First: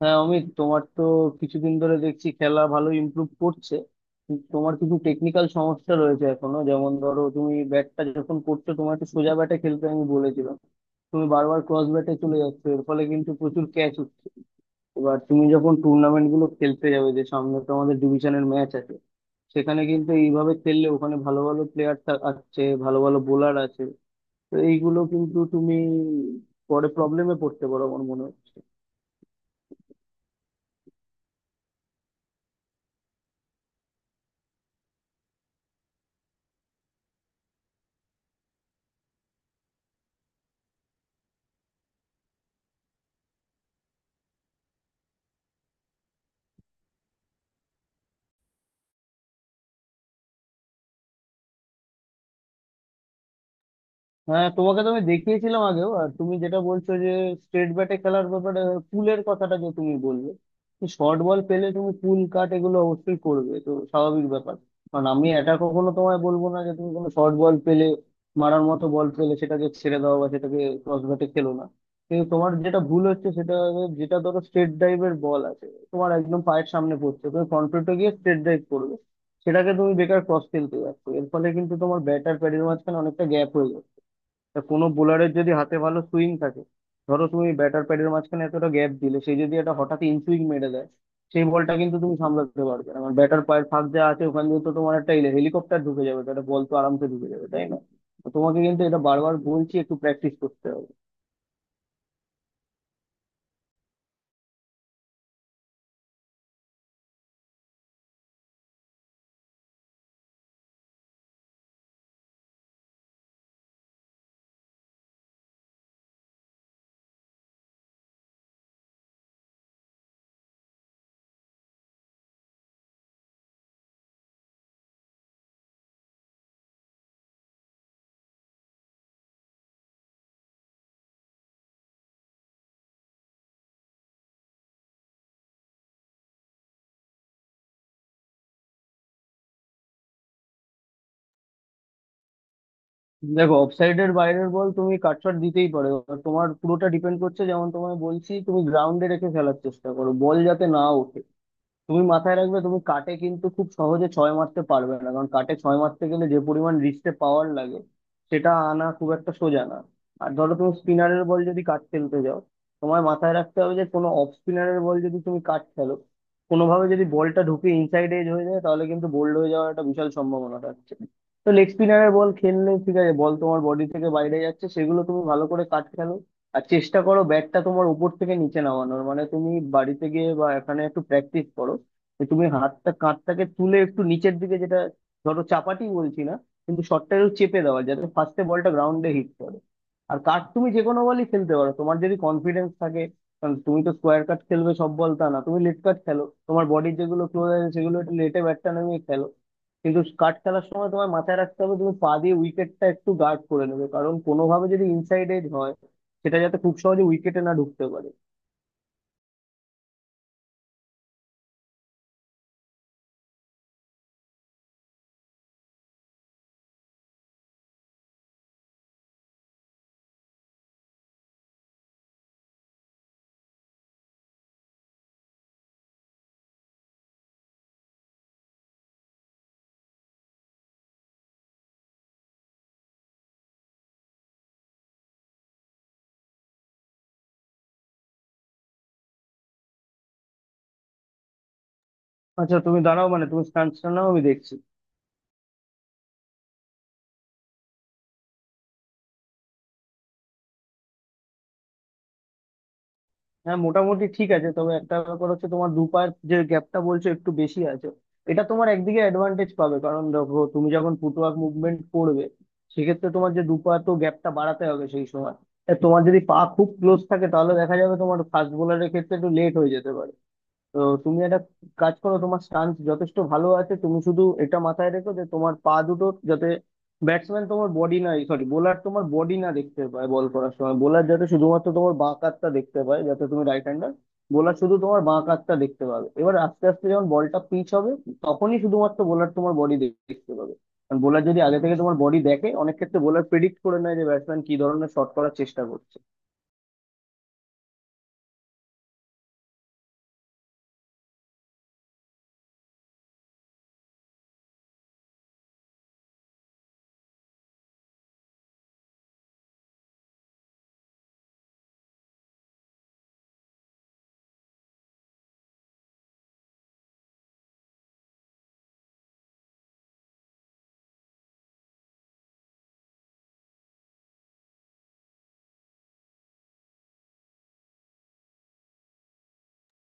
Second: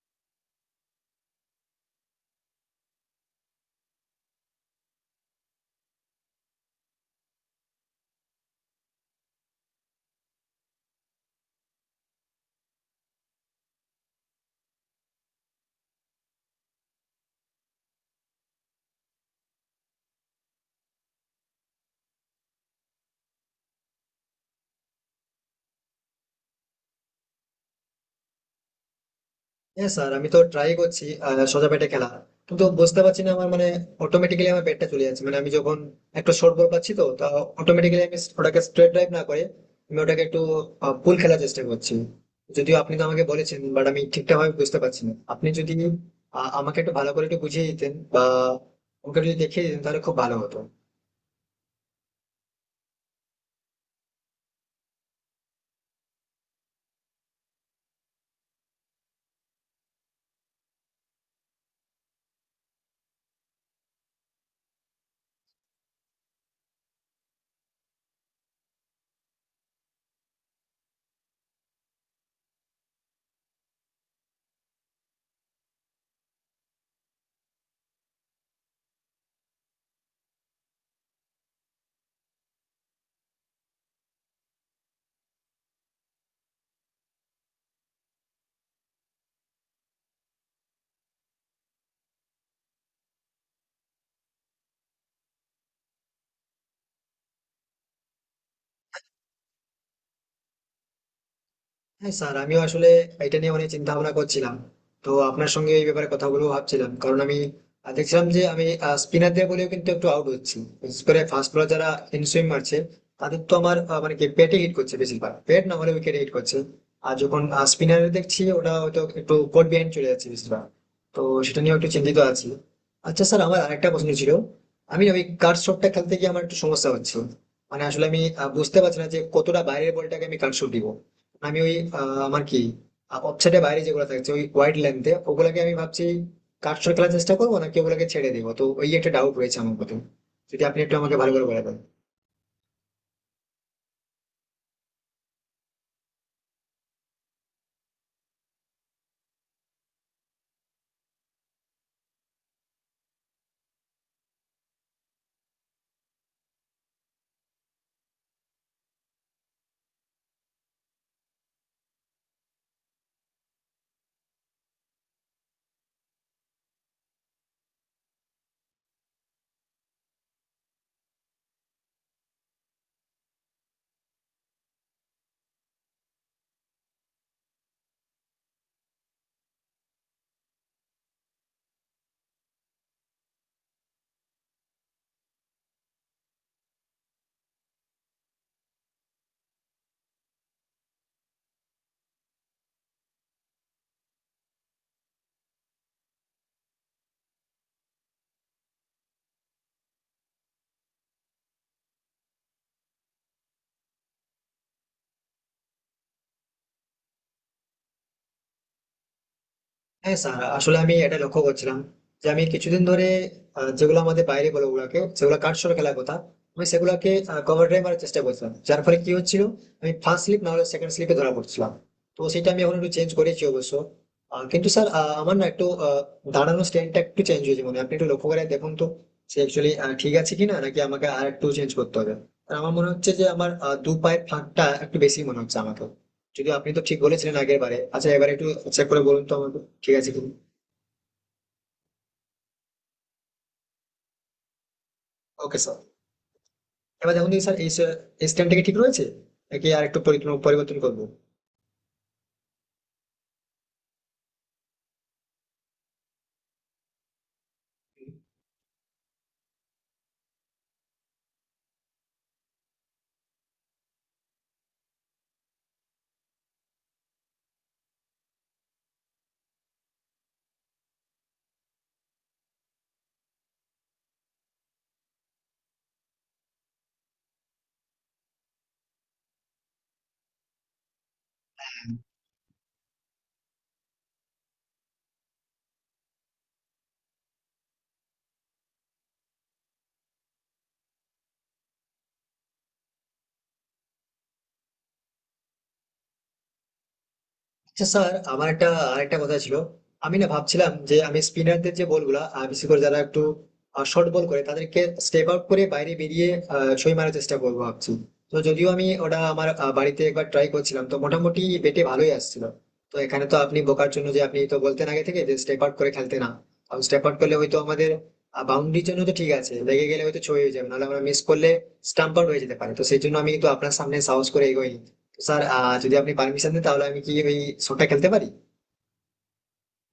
হ্যাঁ অমিত, তোমার তো কিছুদিন ধরে দেখছি খেলা ভালো ইমপ্রুভ করছে, কিন্তু তোমার কিছু টেকনিক্যাল সমস্যা রয়েছে এখনো। যেমন ধরো, তুমি ব্যাটটা যখন করছো, তোমার একটু সোজা ব্যাটে খেলতে আমি বলেছিলাম। তুমি বারবার ক্রস ব্যাটে চলে যাচ্ছ, এর ফলে কিন্তু প্রচুর ক্যাচ হচ্ছে। এবার তুমি যখন টুর্নামেন্ট গুলো খেলতে যাবে, যে সামনে তো আমাদের ডিভিশনের ম্যাচ আছে, সেখানে কিন্তু এইভাবে খেললে ওখানে ভালো ভালো প্লেয়ার আছে, ভালো ভালো বোলার আছে, তো এইগুলো কিন্তু তুমি পরে প্রবলেমে পড়তে পারো আমার মনে হয়। হ্যাঁ স্যার, আমি তো ট্রাই করছি সোজা পেটে খেলা, কিন্তু বুঝতে পারছি না আমার মানে অটোমেটিক্যালি আমার পেটটা চলে যাচ্ছে। মানে আমি যখন একটু শর্ট বল পাচ্ছি, তো তা অটোমেটিক্যালি আমি ওটাকে স্ট্রেট ড্রাইভ না করে আমি ওটাকে একটু পুল খেলার চেষ্টা করছি। যদিও আপনি তো আমাকে বলেছেন, বাট আমি ঠিকঠাক ভাবে বুঝতে পারছি না। আপনি যদি আমাকে একটু ভালো করে একটু বুঝিয়ে দিতেন বা আমাকে একটু দেখিয়ে দিতেন, তাহলে খুব ভালো হতো। হ্যাঁ, তোমাকে তো আমি দেখিয়েছিলাম আগেও। আর তুমি যেটা বলছো যে স্ট্রেট ব্যাটে খেলার ব্যাপারে, হ্যাঁ, পুলের কথাটা যে তুমি বললে, শর্ট বল পেলে তুমি পুল কাট এগুলো অবশ্যই করবে, তো স্বাভাবিক ব্যাপার। কারণ আমি এটা কখনো তোমায় বলবো না যে তুমি কোনো শর্ট বল পেলে, মারার মতো বল পেলে, সেটাকে ছেড়ে দাও বা সেটাকে ক্রস ব্যাটে খেলো না। কিন্তু তোমার যেটা ভুল হচ্ছে সেটা হলো, যেটা ধরো স্ট্রেট ড্রাইভের বল আছে, তোমার একদম পায়ের সামনে পড়ছে, তুমি ফ্রন্ট ফুটে গিয়ে স্ট্রেট ড্রাইভ করবে, সেটাকে তুমি বেকার ক্রস খেলতে যাচ্ছ। এর ফলে কিন্তু তোমার ব্যাটার প্যাডের মাঝখানে অনেকটা গ্যাপ হয়ে যাবে। তা কোনো বোলারের যদি হাতে ভালো সুইং থাকে, ধরো তুমি ব্যাটার প্যাডের মাঝখানে এতটা গ্যাপ দিলে, সে যদি একটা হঠাৎ ইন সুইং মেরে দেয়, সেই বলটা কিন্তু তুমি সামলাতে পারবে না। মানে ব্যাটার পায়ের ফাঁক যা আছে ওখান দিয়ে তো তোমার একটা হেলিকপ্টার ঢুকে যাবে, তো একটা বল তো আরামসে ঢুকে যাবে, তাই না? তো তোমাকে কিন্তু এটা বারবার বলছি, একটু প্র্যাকটিস করতে হবে। হ্যাঁ স্যার, আমিও আসলে এটা নিয়ে অনেক চিন্তা ভাবনা করছিলাম, তো আপনার সঙ্গে এই ব্যাপারে কথা বলবো ভাবছিলাম। কারণ আমি দেখছিলাম যে আমি স্পিনার দিয়ে বলেও কিন্তু একটু আউট হচ্ছি, বিশেষ করে ফাস্ট বলার যারা ইন সুইং মারছে তাদের তো আমার মানে কি পেটে হিট করছে বেশিরভাগ, পেট না হলে উইকেটে হিট করছে। আর যখন স্পিনারে দেখছি, ওটা হয়তো একটু কোট বিহাইন্ড চলে যাচ্ছে বেশিরভাগ। তো সেটা নিয়ে একটু চিন্তিত আছি। আচ্ছা স্যার, আমার আরেকটা প্রশ্ন ছিল। আমি ওই কাট শটটা খেলতে গিয়ে আমার একটু সমস্যা হচ্ছে। মানে আসলে আমি বুঝতে পারছি না যে কতটা বাইরের বলটাকে আমি কাট শট দিব। আমি ওই আহ, আমার কি ওয়েবসাইটের বাইরে যেগুলো থাকছে ওই ওয়াইড লেন্থে ওগুলাকে আমি ভাবছি কাটছর খেলার চেষ্টা করবো নাকি ওগুলোকে ছেড়ে দেবো। তো ওই একটা ডাউট রয়েছে আমার প্রথমে, যদি আপনি একটু আমাকে ভালো করে বলে দেন। দেখো, অফসাইডের বাইরের বল তুমি কাটশট দিতেই পারো। এবার তোমার পুরোটা ডিপেন্ড করছে, যেমন তোমায় বলছি, তুমি গ্রাউন্ডে রেখে খেলার চেষ্টা করো, বল যাতে না ওঠে। তুমি মাথায় রাখবে, তুমি কাটে কিন্তু খুব সহজে ছয় মারতে পারবে না, কারণ কাটে ছয় মারতে গেলে যে পরিমাণ রিস্টে পাওয়ার লাগে, সেটা আনা খুব একটা সোজা না। আর ধরো তুমি স্পিনারের বল যদি কাট খেলতে যাও, তোমায় মাথায় রাখতে হবে যে কোনো অফ স্পিনারের বল যদি তুমি কাট খেলো, কোনোভাবে যদি বলটা ঢুকে ইনসাইড এজ হয়ে যায়, তাহলে কিন্তু বোল্ড হয়ে যাওয়ার একটা বিশাল সম্ভাবনা থাকছে। তো লেগ স্পিনারের বল খেললে ঠিক আছে, বল তোমার বডি থেকে বাইরে যাচ্ছে, সেগুলো তুমি ভালো করে কাট খেলো। আর চেষ্টা করো ব্যাটটা তোমার উপর থেকে নিচে নামানোর। মানে তুমি বাড়িতে গিয়ে বা এখানে একটু প্র্যাকটিস করো, যে তুমি হাতটা, কাঁধটাকে তুলে একটু নিচের দিকে, যেটা ধরো চাপাটি বলছি না, কিন্তু শটটা একটু চেপে দেওয়া, যাতে ফার্স্টে বলটা গ্রাউন্ডে হিট করে। আর কাট তুমি যে কোনো বলই খেলতে পারো, তোমার যদি কনফিডেন্স থাকে। কারণ তুমি তো স্কোয়ার কাট খেলবে সব বল, তা না, তুমি লেট কাট খেলো, তোমার বডির যেগুলো ক্লোজ আছে, সেগুলো একটু লেটে ব্যাটটা নামিয়ে খেলো। কিন্তু কাট খেলার সময় তোমার মাথায় রাখতে হবে, তুমি পা দিয়ে উইকেটটা একটু গার্ড করে নেবে, কারণ কোনোভাবে যদি ইনসাইড এজ হয়, সেটা যাতে খুব সহজে উইকেটে না ঢুকতে পারে। হ্যাঁ স্যার, আসলে আমি এটা লক্ষ্য করছিলাম যে আমি কিছুদিন ধরে যেগুলো আমাদের বাইরে বলে ওগুলাকে, যেগুলো কাটছড় খেলার কথা, আমি সেগুলাকে কভার ড্রাইভ মারার চেষ্টা করছিলাম। যার ফলে কি হচ্ছিল, আমি ফার্স্ট স্লিপ না হলে সেকেন্ড স্লিপে ধরা পড়ছিলাম। তো সেটা আমি এখন একটু চেঞ্জ করেছি অবশ্য। কিন্তু স্যার, আমার না একটু দাঁড়ানোর স্ট্যান্ডটা একটু চেঞ্জ হয়েছে মনে হয়। আপনি একটু লক্ষ্য করে দেখুন তো সে অ্যাকচুয়ালি ঠিক আছে কিনা, নাকি আমাকে আর একটু চেঞ্জ করতে হবে। আর আমার মনে হচ্ছে যে আমার দু পায়ের ফাঁকটা একটু বেশি মনে হচ্ছে আমাকে। যদিও আপনি তো ঠিক বলেছিলেন আগের বারে। আচ্ছা, এবার একটু চেক করে বলুন তো আমাকে ঠিক আছে কিনা। আচ্ছা তুমি দাঁড়াও, মানে তুমি স্টান্স নাও, আমি দেখছি। ওকে স্যার, এবার দেখুন দেখি স্যার। এই স্যার, এই স্ট্যান্ডটা কি ঠিক রয়েছে নাকি আর একটু পরিবর্তন করবো? হ্যাঁ, মোটামুটি ঠিক আছে, তবে একটা ব্যাপার হচ্ছে, তোমার দু পায়ের যে গ্যাপটা বলছো, একটু বেশি আছে। এটা তোমার একদিকে অ্যাডভান্টেজ পাবে, কারণ দেখো, তুমি যখন ফুটওয়ার্ক মুভমেন্ট করবে, সেক্ষেত্রে তোমার যে দু পা, তো গ্যাপটা বাড়াতে হবে সেই সময়। তা তোমার যদি পা খুব ক্লোজ থাকে, তাহলে দেখা যাবে তোমার ফাস্ট বোলারের ক্ষেত্রে একটু লেট হয়ে যেতে পারে। তো তুমি একটা কাজ করো, তোমার স্টান্স যথেষ্ট ভালো আছে, তুমি শুধু এটা মাথায় রেখো যে তোমার পা দুটো যাতে, ব্যাটসম্যান তোমার বডি না, সরি, বোলার তোমার বডি না দেখতে পায় বল করার সময়। বোলার যাতে শুধুমাত্র তোমার বাঁ কাতটা দেখতে পায়, যাতে তুমি রাইট হ্যান্ডার, বোলার শুধু তোমার বাঁ কাতটা দেখতে পাবে। এবার আস্তে আস্তে যখন বলটা পিচ হবে, তখনই শুধুমাত্র বোলার তোমার বডি দেখতে পাবে। কারণ বোলার যদি আগে থেকে তোমার বডি দেখে, অনেক ক্ষেত্রে বোলার প্রেডিক্ট করে নেয় যে ব্যাটসম্যান কি ধরনের শট করার চেষ্টা করছে। আচ্ছা স্যার, আমার আরেকটা কথা ছিল। আমি না ভাবছিলাম যে আমি স্পিনারদের যে বলগুলা বিশেষ করে যারা একটু শর্ট বল করে তাদেরকে স্টেপ আউট করে বাইরে বেরিয়ে ছয় মারার চেষ্টা করবো ভাবছি। তো যদিও আমি ওটা আমার বাড়িতে একবার ট্রাই করছিলাম, তো মোটামুটি বেটে ভালোই আসছিল। তো এখানে তো আপনি বোকার জন্য, যে আপনি তো বলতেন আগে থেকে যে স্টেপ আউট করে খেলতে না, কারণ স্টেপ আউট করলে হয়তো আমাদের বাউন্ডারির জন্য তো ঠিক আছে, লেগে গেলে হয়তো ছয় হয়ে যাবে, নাহলে আমরা মিস করলে স্টাম্প আউট হয়ে যেতে পারে। তো সেই জন্য আমি কিন্তু আপনার সামনে সাহস করে এগোইনি। স্যার যদি আপনি পারমিশন দেন, তাহলে আমি কি ওই শোটা খেলতে পারি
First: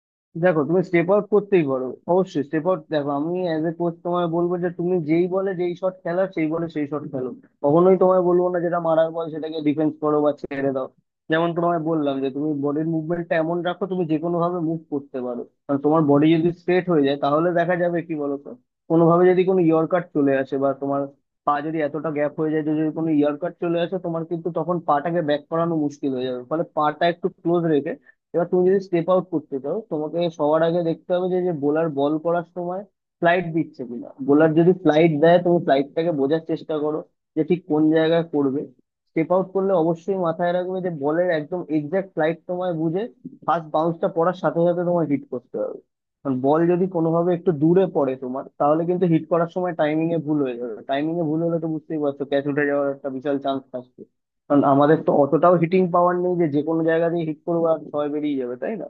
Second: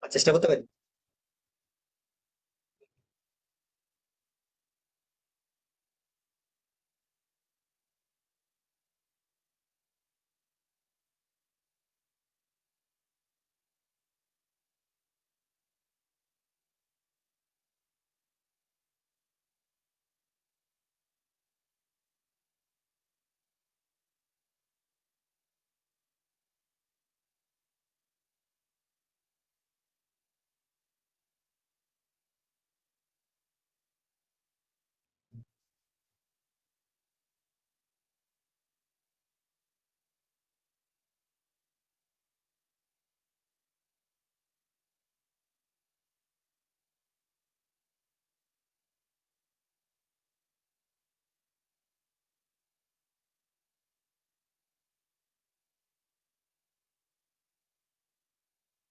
বা চেষ্টা করতে দেখো, পারি? তুমি স্টেপ আউট করতেই পারো, অবশ্যই স্টেপ আউট। দেখো, আমি অ্যাজ এ কোচ তোমায় বলবো যে তুমি যেই বলে যেই শট খেলা, সেই বলে সেই শট খেলো। কখনোই তোমায় বলবো না যেটা মারার বল সেটাকে ডিফেন্স করো বা ছেড়ে দাও। যেমন তোমায় বললাম যে তুমি বডির মুভমেন্টটা এমন রাখো, তুমি যে কোনো ভাবে মুভ করতে পারো, কারণ তোমার বডি যদি স্ট্রেট হয়ে যায়, তাহলে দেখা যাবে কি বলো তো, কোনোভাবে যদি কোনো ইয়র্কার চলে আসে বা তোমার পা যদি এতটা গ্যাপ হয়ে যায়, যে যদি কোনো ইয়ার কাট চলে আসে, তোমার কিন্তু তখন পাটাকে ব্যাক করানো মুশকিল হয়ে যাবে। ফলে পাটা একটু ক্লোজ রেখে, এবার তুমি যদি স্টেপ আউট করতে চাও, তোমাকে সবার আগে দেখতে হবে যে, যে বোলার বল করার সময় ফ্লাইট দিচ্ছে কিনা। বোলার যদি ফ্লাইট দেয়, তুমি ফ্লাইটটাকে বোঝার চেষ্টা করো যে ঠিক কোন জায়গায় করবে। স্টেপ আউট করলে অবশ্যই মাথায় রাখবে যে বলের একদম এক্সাক্ট ফ্লাইট তোমায় বুঝে, ফার্স্ট বাউন্সটা পড়ার সাথে সাথে তোমায় হিট করতে হবে। কারণ বল যদি কোনোভাবে একটু দূরে পড়ে তোমার, তাহলে কিন্তু হিট করার সময় টাইমিং এ ভুল হয়ে যাবে। টাইমিং এ ভুল হলে তো বুঝতেই পারছো, ক্যাচ উঠে যাওয়ার একটা বিশাল চান্স থাকে। কারণ আমাদের তো অতটাও হিটিং পাওয়ার নেই যে যে কোনো জায়গা দিয়ে হিট করবো আর ছয় বেরিয়ে যাবে, তাই না?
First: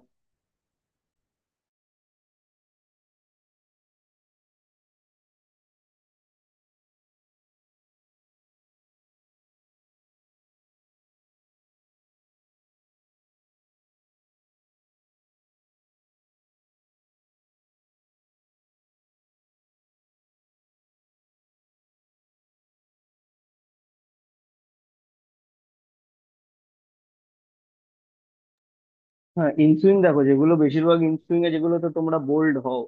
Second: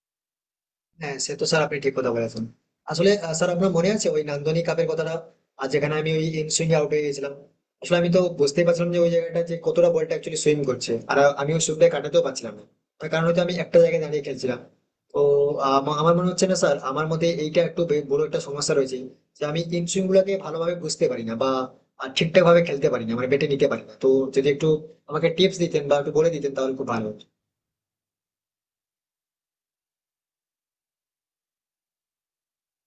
হ্যাঁ সে তো স্যার, আপনি ঠিক কথা বলেছেন। আসলে স্যার, আপনার মনে আছে ওই নান্দনিক কাপের কথাটা, আর যেখানে আমি ওই সুইং আউট হয়ে গেছিলাম। আসলে আমি তো বুঝতেই পারছিলাম যে ওই জায়গাটা যে কতটা বলটা অ্যাকচুয়ালি সুইং করছে, আর আমি ওই সুইংটা কাটাতেও পারছিলাম না। তার কারণ হয়তো আমি একটা জায়গায় দাঁড়িয়ে খেলছিলাম। তো আমার মনে হচ্ছে না স্যার, আমার মধ্যে এইটা একটু বড় একটা সমস্যা রয়েছে যে আমি ইন সুইং গুলাকে ভালোভাবে বুঝতে পারি না বা ঠিকঠাক ভাবে খেলতে পারি না, মানে বেটে নিতে পারি না। তো যদি একটু আমাকে টিপস দিতেন বা একটু বলে দিতেন, তাহলে খুব ভালো হতো। হ্যাঁ, ইনসুইং দেখো, যেগুলো বেশিরভাগ ইনসুইং এ যেগুলোতে তোমরা বোল্ড হও,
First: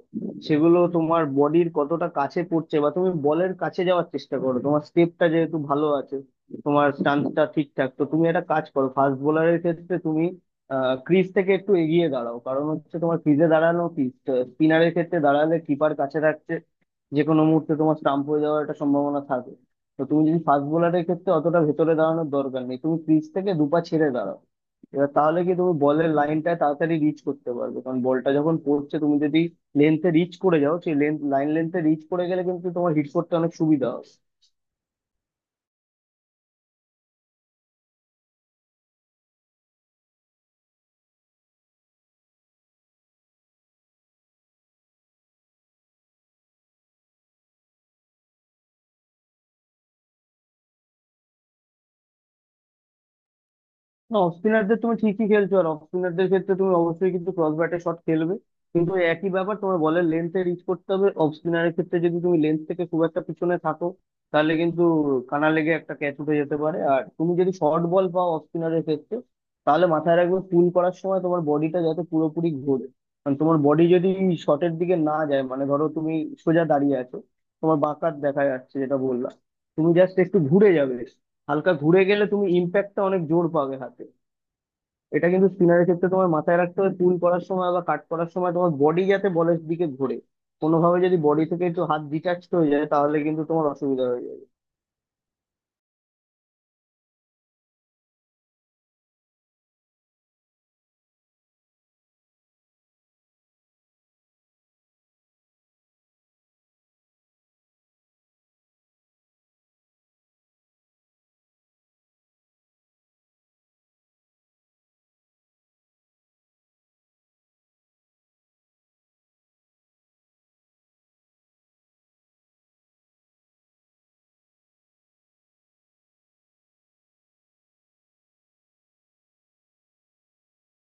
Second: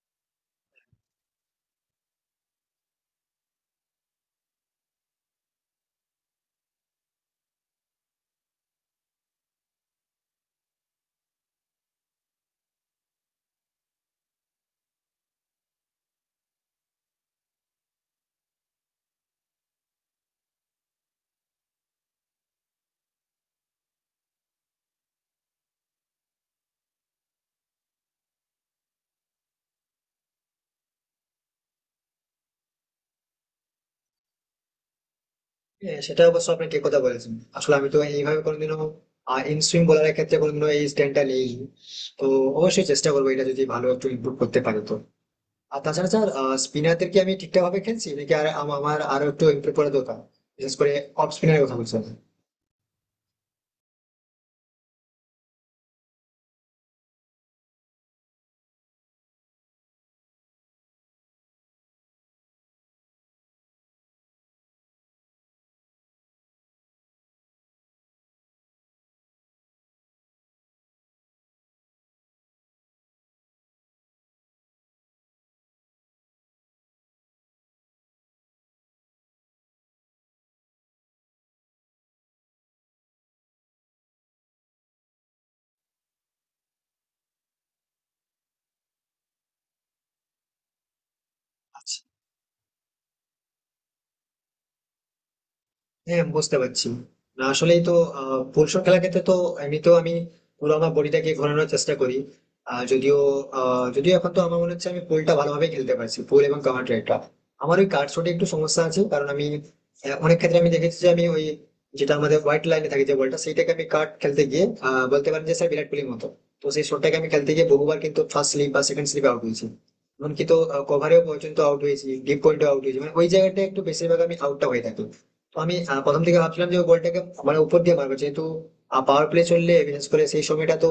সেগুলো তোমার বডির কতটা কাছে পড়ছে, বা তুমি বলের কাছে যাওয়ার চেষ্টা করো। তোমার স্টেপটা যেহেতু ভালো আছে, তোমার স্টান্সটা ঠিকঠাক, তো তুমি একটা কাজ করো, ফাস্ট বোলারের ক্ষেত্রে তুমি ক্রিজ থেকে একটু এগিয়ে দাঁড়াও। কারণ হচ্ছে, তোমার ক্রিজে দাঁড়ানো কি, স্পিনারের ক্ষেত্রে দাঁড়ালে কিপার কাছে থাকছে, যে কোনো মুহূর্তে তোমার স্টাম্প হয়ে যাওয়ার একটা সম্ভাবনা থাকে। তো তুমি যদি ফাস্ট বোলারের ক্ষেত্রে অতটা ভেতরে দাঁড়ানোর দরকার নেই, তুমি ক্রিজ থেকে দুপা ছেড়ে দাঁড়াও। এবার তাহলে কি, তুমি বলের লাইনটা তাড়াতাড়ি রিচ করতে পারবে, কারণ বলটা যখন পড়ছে, তুমি যদি লেন্থে রিচ করে যাও, সেই লেন্থ লাইন লেন্থে রিচ করে গেলে কিন্তু তোমার হিট করতে অনেক সুবিধা হবে। হ্যাঁ, সেটা অবশ্য আপনি ঠিক কথা বলেছেন। আসলে আমি তো এইভাবে কোনোদিনও ইন সুইং বলারের ক্ষেত্রে কোনোদিনও এই স্ট্যান্ডটা নেই। তো অবশ্যই চেষ্টা করবো, এটা যদি ভালো একটু ইমপ্রুভ করতে পারে তো। আর তাছাড়া স্যার, স্পিনারদের কি আমি ঠিকঠাক ভাবে খেলছি নাকি আর আমার আরো একটু ইমপ্রুভ করা দরকার? বিশেষ করে অফ স্পিনারের কথা বলছি আমি। না, অফ স্পিনারদের তুমি ঠিকই খেলছো, আর অফ স্পিনারদের ক্ষেত্রে তুমি অবশ্যই কিন্তু ক্রস ব্যাটে শট খেলবে। কিন্তু ওই একই ব্যাপার, তোমার বলের লেন্থে রিচ করতে হবে। অফ স্পিনারের ক্ষেত্রে যদি তুমি লেন্থ থেকে খুব একটা পিছনে থাকো, তাহলে কিন্তু কানা লেগে একটা ক্যাচ উঠে যেতে পারে। আর তুমি যদি শর্ট বল পাও অফ স্পিনারের ক্ষেত্রে, তাহলে মাথায় রাখবে পুল করার সময় তোমার বডিটা যাতে পুরোপুরি ঘোরে। কারণ তোমার বডি যদি শটের দিকে না যায়, মানে ধরো তুমি সোজা দাঁড়িয়ে আছো, তোমার বাঁকাত দেখা যাচ্ছে যেটা বললাম, তুমি জাস্ট একটু ঘুরে যাবে। হালকা ঘুরে গেলে তুমি ইম্প্যাক্টটা অনেক জোর পাবে হাতে। এটা কিন্তু স্পিনারের ক্ষেত্রে তোমার মাথায় রাখতে হবে, পুল করার সময় বা কাট করার সময় তোমার বডি যাতে বলের দিকে ঘোরে। কোনোভাবে যদি বডি থেকে একটু হাত আচ্ছা, ডিটাচড হয়ে যায়, তাহলে কিন্তু তোমার অসুবিধা হয়ে যাবে। হ্যাঁ বুঝতে পারছি। না, আসলেই তো ফুলশট খেলার ক্ষেত্রে তো এমনিতেও আমি পুরো আমার বডিটাকে ঘোরানোর চেষ্টা করি। আহ, যদিও যদিও এখন তো আমার মনে হচ্ছে আমি পুলটা ভালোভাবে খেলতে পারছি, পুল এবং কাভার ড্রাইভটা। আমার ওই কার্ড শটে একটু সমস্যা আছে, কারণ আমি অনেক ক্ষেত্রে আমি দেখেছি যে আমি ওই যেটা আমাদের হোয়াইট লাইনে থাকে যে বলটা, সেইটাকে আমি কাট খেলতে গিয়ে বলতে পারেন যে স্যার বিরাট কোহলির মতো। তো সেই শটটাকে আমি খেলতে গিয়ে বহুবার কিন্তু ফার্স্ট স্লিপ বা সেকেন্ড স্লিপে আউট হয়েছি, এমনকি তো কভারেও পর্যন্ত আউট হয়েছি, ডিপ পয়েন্টে আউট হয়েছি। মানে ওই জায়গাটা একটু বেশিরভাগ আমি আউটটা হয়ে থাকি। তো আমি প্রথম থেকে ভাবছিলাম যে গোলটাকে মানে উপর দিয়ে মারবো, যেহেতু পাওয়ার প্লে চললে বিশেষ করে সেই সময়টা তো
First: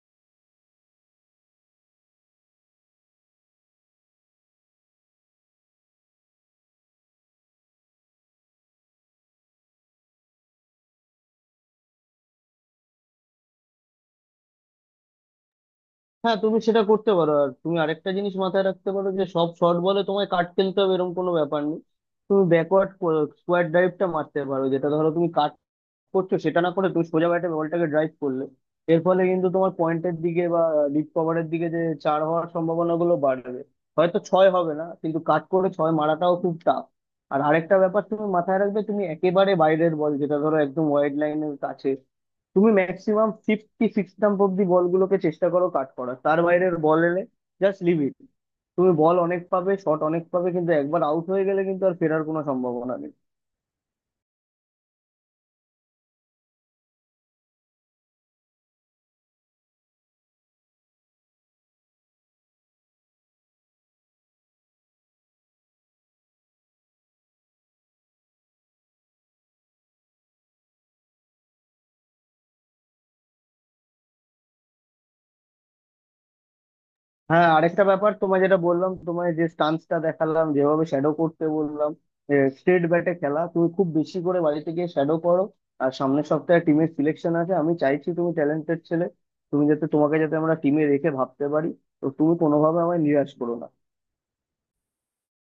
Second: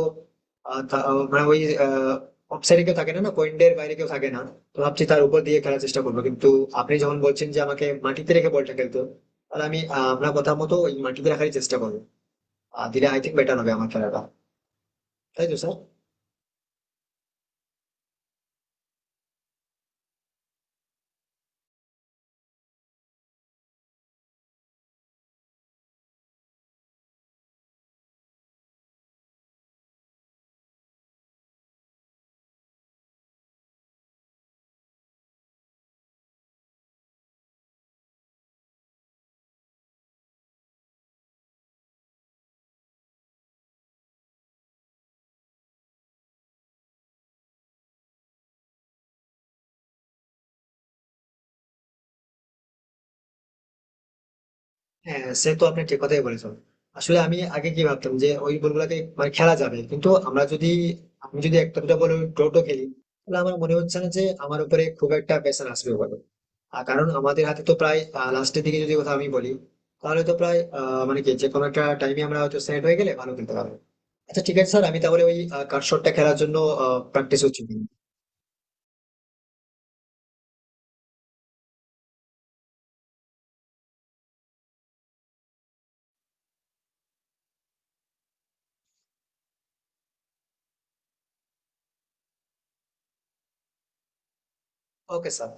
মানে ওই অফসাইডে কেউ থাকে না, না পয়েন্টের বাইরে কেউ থাকে না। তো ভাবছি তার উপর দিয়ে খেলার চেষ্টা করবো। কিন্তু আপনি যখন বলছেন যে আমাকে মাটিতে রেখে বলটা খেলতে হবে, তাহলে আমি আপনার কথা মতো ওই মাটিতে রাখারই চেষ্টা করবো। আর দিলে আই থিঙ্ক বেটার হবে আমার খেলাটা, তাই তো স্যার? হ্যাঁ, তুমি সেটা করতে পারো। আর তুমি আরেকটা জিনিস মাথায় রাখতে পারো যে সব শর্ট বলে তোমায় কাট খেলতে হবে এরকম কোনো ব্যাপার নেই। তুমি ব্যাকওয়ার্ড স্কোয়ার ড্রাইভটা মারতে পারো, যেটা ধরো তুমি করছো, সেটা না করে তুমি সোজা ব্যাটে বলটাকে ড্রাইভ করলে, এর ফলে কিন্তু তোমার পয়েন্টের দিকে বা ডিপ কভারের দিকে যে চার হওয়ার সম্ভাবনা গুলো বাড়বে। হয়তো ছয় হবে না, কিন্তু কাট করে ছয় মারাটাও খুব টাফ। আর আরেকটা ব্যাপার তুমি মাথায় রাখবে, তুমি একেবারে বাইরের বল, যেটা ধরো একদম ওয়াইড লাইনের কাছে, তুমি ম্যাক্সিমাম 56 স্টাম্প অব্দি বলগুলোকে চেষ্টা করো কাট করার, তার বাইরের বল এলে জাস্ট লিভ ইট। তুমি বল অনেক পাবে, শট অনেক পাবে, কিন্তু একবার আউট হয়ে গেলে কিন্তু আর ফেরার কোনো সম্ভাবনা নেই। হ্যাঁ, সে তো আপনি ঠিক কথাই বলেছেন। আসলে আমি আগে কি ভাবতাম যে ওই বলগুলাকে মানে খেলা যাবে, কিন্তু আমরা যদি আমি যদি একটা দুটো বল টোটো খেলি, তাহলে আমার মনে হচ্ছে না যে আমার উপরে খুব একটা প্রেশার আসবে বলে। আর কারণ আমাদের হাতে তো প্রায়, লাস্টের দিকে যদি কথা আমি বলি, তাহলে তো প্রায় মানে কি যে কোনো একটা টাইমে আমরা হয়তো সেট হয়ে গেলে ভালো খেলতে পারবো। আচ্ছা ঠিক আছে স্যার, আমি তাহলে ওই কাট শটটা খেলার জন্য প্র্যাকটিস হ্যাঁ, হচ্ছে। আরেকটা ব্যাপার তোমায় যেটা বললাম তোমায়, যে স্টান্সটা দেখালাম যেভাবে শ্যাডো করতে বললাম, স্ট্রেট ব্যাটে খেলা তুমি খুব বেশি করে বাড়িতে গিয়ে শ্যাডো করো। আর সামনের সপ্তাহে টিমের সিলেকশন আছে, আমি চাইছি তুমি ট্যালেন্টেড ছেলে, তুমি যাতে, তোমাকে যাতে আমরা টিমে রেখে ভাবতে পারি। তো তুমি কোনোভাবে আমায় নিরাশ করো না। Okay sir.